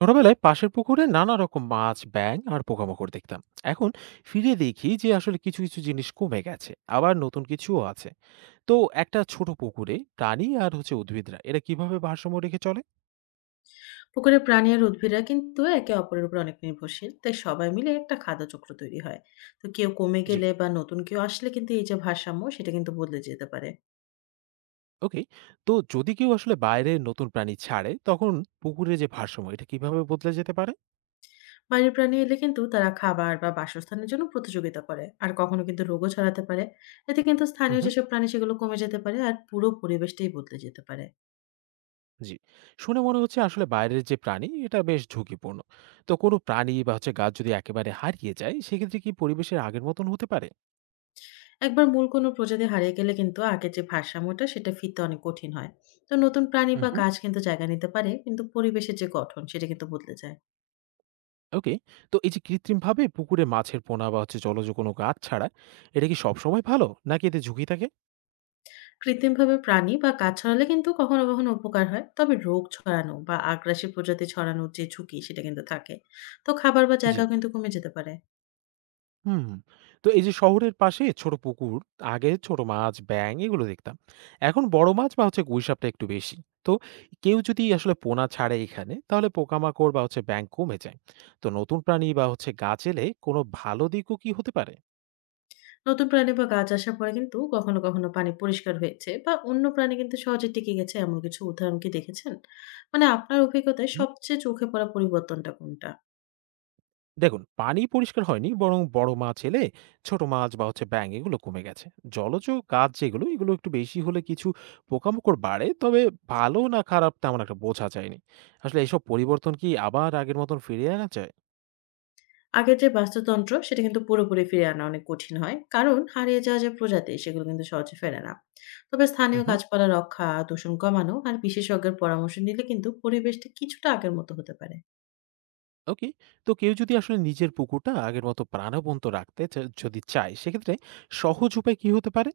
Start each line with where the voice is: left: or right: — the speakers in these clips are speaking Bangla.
right: ছোটবেলায় পাশের পুকুরে নানা রকম মাছ ব্যাঙ আর পোকামাকড় দেখতাম এখন ফিরে দেখি যে আসলে কিছু কিছু জিনিস কমে গেছে আবার নতুন কিছুও আছে তো একটা ছোট পুকুরে প্রাণী আর হচ্ছে উদ্ভিদরা এরা কিভাবে ভারসাম্য রেখে চলে।
left: পুকুরে প্রাণী আর উদ্ভিদরা কিন্তু একে অপরের উপর অনেক নির্ভরশীল, তাই সবাই মিলে একটা খাদ্য চক্র তৈরি হয়। তো কেউ কমে
right: জি।
left: গেলে বা নতুন কেউ আসলে কিন্তু এই যে ভারসাম্য, সেটা কিন্তু বদলে যেতে পারে।
right: ওকে। তো যদি কেউ আসলে বাইরে নতুন প্রাণী ছাড়ে তখন পুকুরের যে ভারসাম্য এটা কিভাবে বদলে যেতে পারে।
left: বাইরের প্রাণী এলে কিন্তু তারা খাবার বা বাসস্থানের জন্য প্রতিযোগিতা করে, আর কখনো কিন্তু রোগও ছড়াতে পারে। এতে কিন্তু স্থানীয়
right: হুম।
left: যেসব প্রাণী সেগুলো কমে যেতে পারে আর পুরো পরিবেশটাই বদলে যেতে পারে।
right: জি। শুনে মনে হচ্ছে আসলে বাইরের যে প্রাণী এটা বেশ ঝুঁকিপূর্ণ। তো কোনো প্রাণী বা হচ্ছে গাছ যদি একেবারে হারিয়ে যায় সেক্ষেত্রে কি পরিবেশের আগের মতন হতে পারে।
left: একবার মূল কোনো প্রজাতি হারিয়ে গেলে কিন্তু আগের যে ভারসাম্যটা সেটা ফিরতে অনেক কঠিন হয়। তো নতুন প্রাণী বা গাছ কিন্তু জায়গা নিতে পারে, কিন্তু পরিবেশের যে গঠন সেটা কিন্তু বদলে যায়।
right: ওকে। তো এই যে কৃত্রিমভাবে পুকুরে মাছের পোনা বা হচ্ছে জলজ কোনো গাছ ছাড়া, এটা কি সবসময় ভালো? নাকি এতে ঝুঁকি থাকে?
left: কৃত্রিমভাবে প্রাণী বা গাছ ছড়ালে কিন্তু কখনো কখনো উপকার হয়, তবে রোগ ছড়ানো বা আগ্রাসী প্রজাতি ছড়ানোর যে ঝুঁকি সেটা কিন্তু থাকে। তো খাবার বা
right: জি।
left: জায়গা কিন্তু কমে যেতে পারে।
right: হুম। তো এই যে শহরের পাশে ছোট পুকুর, আগে ছোট মাছ, ব্যাঙ এগুলো দেখতাম। এখন বড় মাছ বা হচ্ছে গুইসাপটা একটু বেশি। তো কেউ যদি আসলে পোনা ছাড়ে এখানে, তাহলে পোকামাকড় বা হচ্ছে ব্যাঙ কমে যায়। তো নতুন প্রাণী বা হচ্ছে গাছ এলে কোনো ভালো দিকও কি হতে পারে?
left: নতুন প্রাণী বা গাছ আসার পরে কিন্তু কখনো কখনো পানি পরিষ্কার হয়েছে বা অন্য প্রাণী কিন্তু সহজে টিকে গেছে, এমন কিছু উদাহরণ কি দেখেছেন? মানে আপনার অভিজ্ঞতায় সবচেয়ে চোখে পড়া পরিবর্তনটা কোনটা?
right: দেখুন পানি পরিষ্কার হয়নি বরং বড় মাছ এলে ছোট মাছ বা হচ্ছে ব্যাঙ এগুলো কমে গেছে। জলজ গাছ যেগুলো এগুলো একটু বেশি হলে কিছু পোকামাকড় বাড়ে, তবে ভালো না খারাপ তেমন একটা বোঝা যায়নি। আসলে এসব পরিবর্তন কি আবার আগের মতন ফিরিয়ে আনা যায়?
left: আগের যে বাস্তুতন্ত্র সেটা কিন্তু পুরোপুরি ফিরিয়ে আনা অনেক কঠিন হয়, কারণ হারিয়ে যাওয়া যে প্রজাতি সেগুলো কিন্তু সহজে ফেরে না। তবে স্থানীয়
right: হুম।
left: গাছপালা রক্ষা, দূষণ কমানো আর বিশেষজ্ঞের পরামর্শ নিলে কিন্তু পরিবেশটা কিছুটা আগের মতো হতে পারে।
right: ওকে। তো কেউ যদি আসলে নিজের পুকুরটা আগের মতো প্রাণবন্ত রাখতে যদি চায় সেক্ষেত্রে সহজ উপায় কি হতে পারে?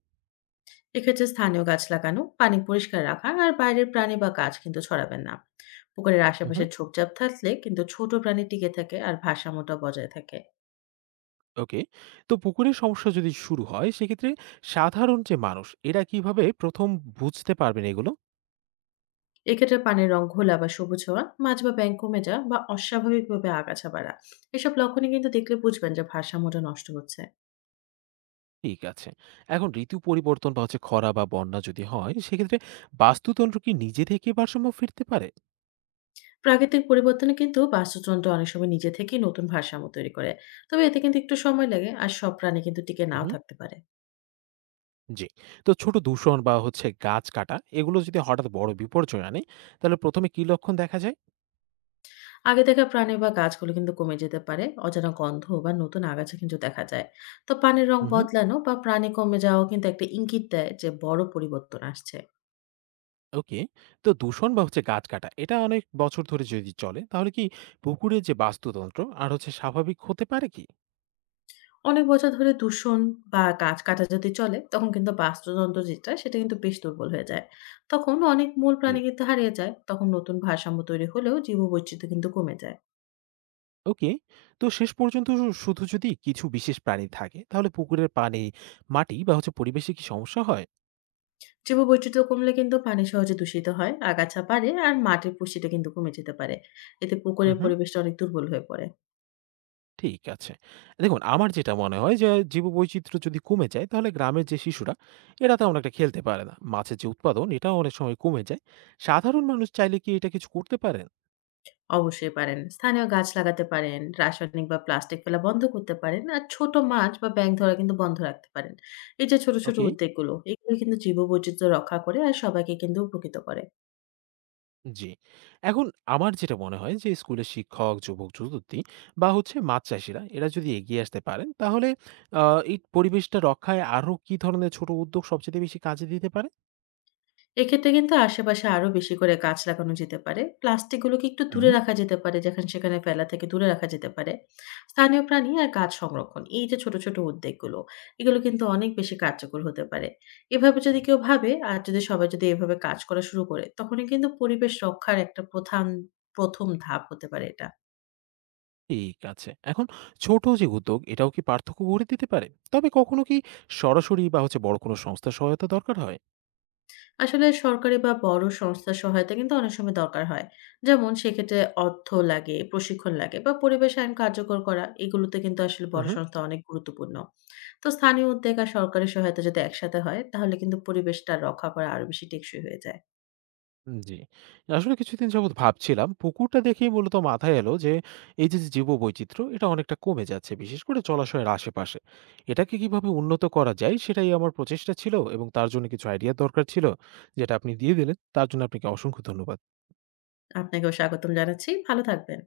left: এক্ষেত্রে স্থানীয় গাছ লাগানো, পানি পরিষ্কার রাখা আর বাইরের প্রাণী বা গাছ কিন্তু ছড়াবেন না। পুকুরের আশেপাশে
right: হুম।
left: ঝোপঝাপ থাকলে কিন্তু ছোট প্রাণী টিকে থাকে আর ভারসাম্যটা বজায় থাকে।
right: ওকে। তো পুকুরের সমস্যা যদি শুরু হয় সেক্ষেত্রে সাধারণ যে মানুষ এরা কিভাবে প্রথম বুঝতে পারবেন এগুলো?
left: এক্ষেত্রে পানির রং ঘোলা বা সবুজ হওয়া, মাছ বা ব্যাঙ কমে যাওয়া বা অস্বাভাবিকভাবে আগাছা বাড়া। এসব লক্ষণে কিন্তু দেখলে বুঝবেন যে ভারসাম্যটা নষ্ট হচ্ছে।
right: ঠিক আছে। এখন ঋতু পরিবর্তন বা হচ্ছে খরা বা বন্যা যদি হয়, সেক্ষেত্রে বাস্তুতন্ত্র কি নিজে থেকে ভারসাম্য ফিরতে পারে?
left: প্রাকৃতিক পরিবর্তনে কিন্তু বাস্তুতন্ত্র অনেক সময় নিজে থেকেই নতুন ভারসাম্য তৈরি করে। তবে এতে কিন্তু একটু সময় লাগে আর সব প্রাণী কিন্তু টিকে নাও
right: উহুম।
left: থাকতে পারে।
right: জি। তো ছোট দূষণ বা হচ্ছে গাছ কাটা এগুলো যদি হঠাৎ বড় বিপর্যয় আনে, তাহলে ১ম এ কি লক্ষণ দেখা যায়?
left: আগে দেখা প্রাণী বা গাছগুলো কিন্তু কমে যেতে পারে, অজানা গন্ধ বা নতুন আগাছা কিন্তু দেখা যায়। তো পানির রং
right: উহুম।
left: বদলানো বা প্রাণী কমে যাওয়াও কিন্তু একটা ইঙ্গিত দেয় যে বড় পরিবর্তন আসছে।
right: ওকে। তো দূষণ বা হচ্ছে গাছ কাটা এটা অনেক বছর ধরে যদি চলে, তাহলে কি পুকুরের যে বাস্তুতন্ত্র আর হচ্ছে স্বাভাবিক হতে পারে কি?
left: অনেক বছর ধরে দূষণ বা গাছ কাটা যদি চলে, তখন কিন্তু বাস্তুতন্ত্র যেটা সেটা কিন্তু বেশ দুর্বল হয়ে যায়। তখন অনেক মূল
right: জি।
left: প্রাণী কিন্তু হারিয়ে যায়, তখন নতুন ভারসাম্য তৈরি হলেও জীববৈচিত্র্য কিন্তু কমে যায়।
right: ওকে। তো শেষ পর্যন্ত শুধু যদি কিছু বিশেষ প্রাণী থাকে, তাহলে পুকুরের পানি, মাটি বা হচ্ছে পরিবেশে কি সমস্যা হয়?
left: জীববৈচিত্র্য কমলে কিন্তু পানি সহজে দূষিত হয়, আগাছা বাড়ে আর মাটির পুষ্টিটা কিন্তু কমে যেতে পারে। এতে পুকুরের
right: উহুম।
left: পরিবেশটা অনেক দুর্বল হয়ে পড়ে।
right: ঠিক আছে। দেখুন আমার যেটা মনে হয় যে জীববৈচিত্র্য যদি কমে যায় তাহলে গ্রামের যে শিশুরা এরা তেমন একটা খেলতে পারে না। মাছের যে উৎপাদন এটাও অনেক সময় কমে যায়। সাধারণ মানুষ চাইলে কি এটা কিছু করতে পারেন?
left: অবশ্যই পারেন। স্থানীয় গাছ লাগাতে পারেন, রাসায়নিক বা প্লাস্টিক ফেলা বন্ধ করতে পারেন। আর ছোট মাছ বা ব্যাঙ ধরা কিন্তু বন্ধ রাখতে পারেন। এই যে ছোট, ছোট
right: ওকে,
left: উদ্যোগগুলো, এগুলো কিন্তু জীববৈচিত্র্য রক্ষা করে আর সবাইকে কিন্তু উপকৃত করে।
right: জি। এখন আমার যেটা মনে হয় যে স্কুলের শিক্ষক, যুবক-যুবতী বা হচ্ছে মাছ চাষীরা এরা যদি এগিয়ে আসতে পারেন তাহলে আ এই পরিবেশটা রক্ষায় আরো কি ধরনের ছোট উদ্যোগ সবচাইতে বেশি কাজে দিতে পারে?
left: এক্ষেত্রে কিন্তু আশেপাশে আরো বেশি করে গাছ লাগানো যেতে পারে। প্লাস্টিকগুলোকে একটু দূরে
right: হুম।
left: রাখা যেতে পারে, যেখানে সেখানে ফেলা থেকে দূরে রাখা যেতে পারে। স্থানীয় প্রাণী আর গাছ সংরক্ষণ, এই যে ছোট, ছোট উদ্যোগগুলো, এগুলো কিন্তু অনেক বেশি কার্যকর হতে পারে। এভাবে যদি কেউ ভাবে আর যদি সবাই যদি এভাবে কাজ করা শুরু করে, তখনই কিন্তু পরিবেশ রক্ষার একটা প্রথান ১ম ধাপ হতে পারে এটা।
right: ঠিক আছে। এখন ছোট যে উদ্যোগ এটাও কি পার্থক্য গড়ে দিতে পারে? তবে কখনো কি সরাসরি বা হচ্ছে বড় কোনো সংস্থার সহায়তা দরকার হয়?
left: আসলে সরকারি বা বড় সংস্থার সহায়তা কিন্তু অনেক সময় দরকার হয়। যেমন সেক্ষেত্রে অর্থ লাগে, প্রশিক্ষণ লাগে বা পরিবেশ আইন কার্যকর করা, এগুলোতে কিন্তু আসলে বড়
right: উহু।
left: সংস্থা অনেক গুরুত্বপূর্ণ। তো স্থানীয় উদ্যোগ আর সরকারি সহায়তা যদি একসাথে হয় তাহলে কিন্তু পরিবেশটা রক্ষা করা আরো বেশি টেকসই হয়ে যায়।
right: জি। আসলে কিছুদিন যাবৎ ভাবছিলাম পুকুরটা দেখেই মূলত মাথায় এলো যে এই যে, যে জীববৈচিত্র্য এটা অনেকটা কমে যাচ্ছে বিশেষ করে জলাশয়ের আশেপাশে। এটাকে কিভাবে উন্নত করা যায় সেটাই আমার প্রচেষ্টা ছিল এবং তার জন্য কিছু আইডিয়া দরকার ছিল যেটা আপনি দিয়ে দিলেন। তার জন্য আপনাকে অসংখ্য ধন্যবাদ।
left: আপনাকেও স্বাগতম জানাচ্ছি। ভালো থাকবেন।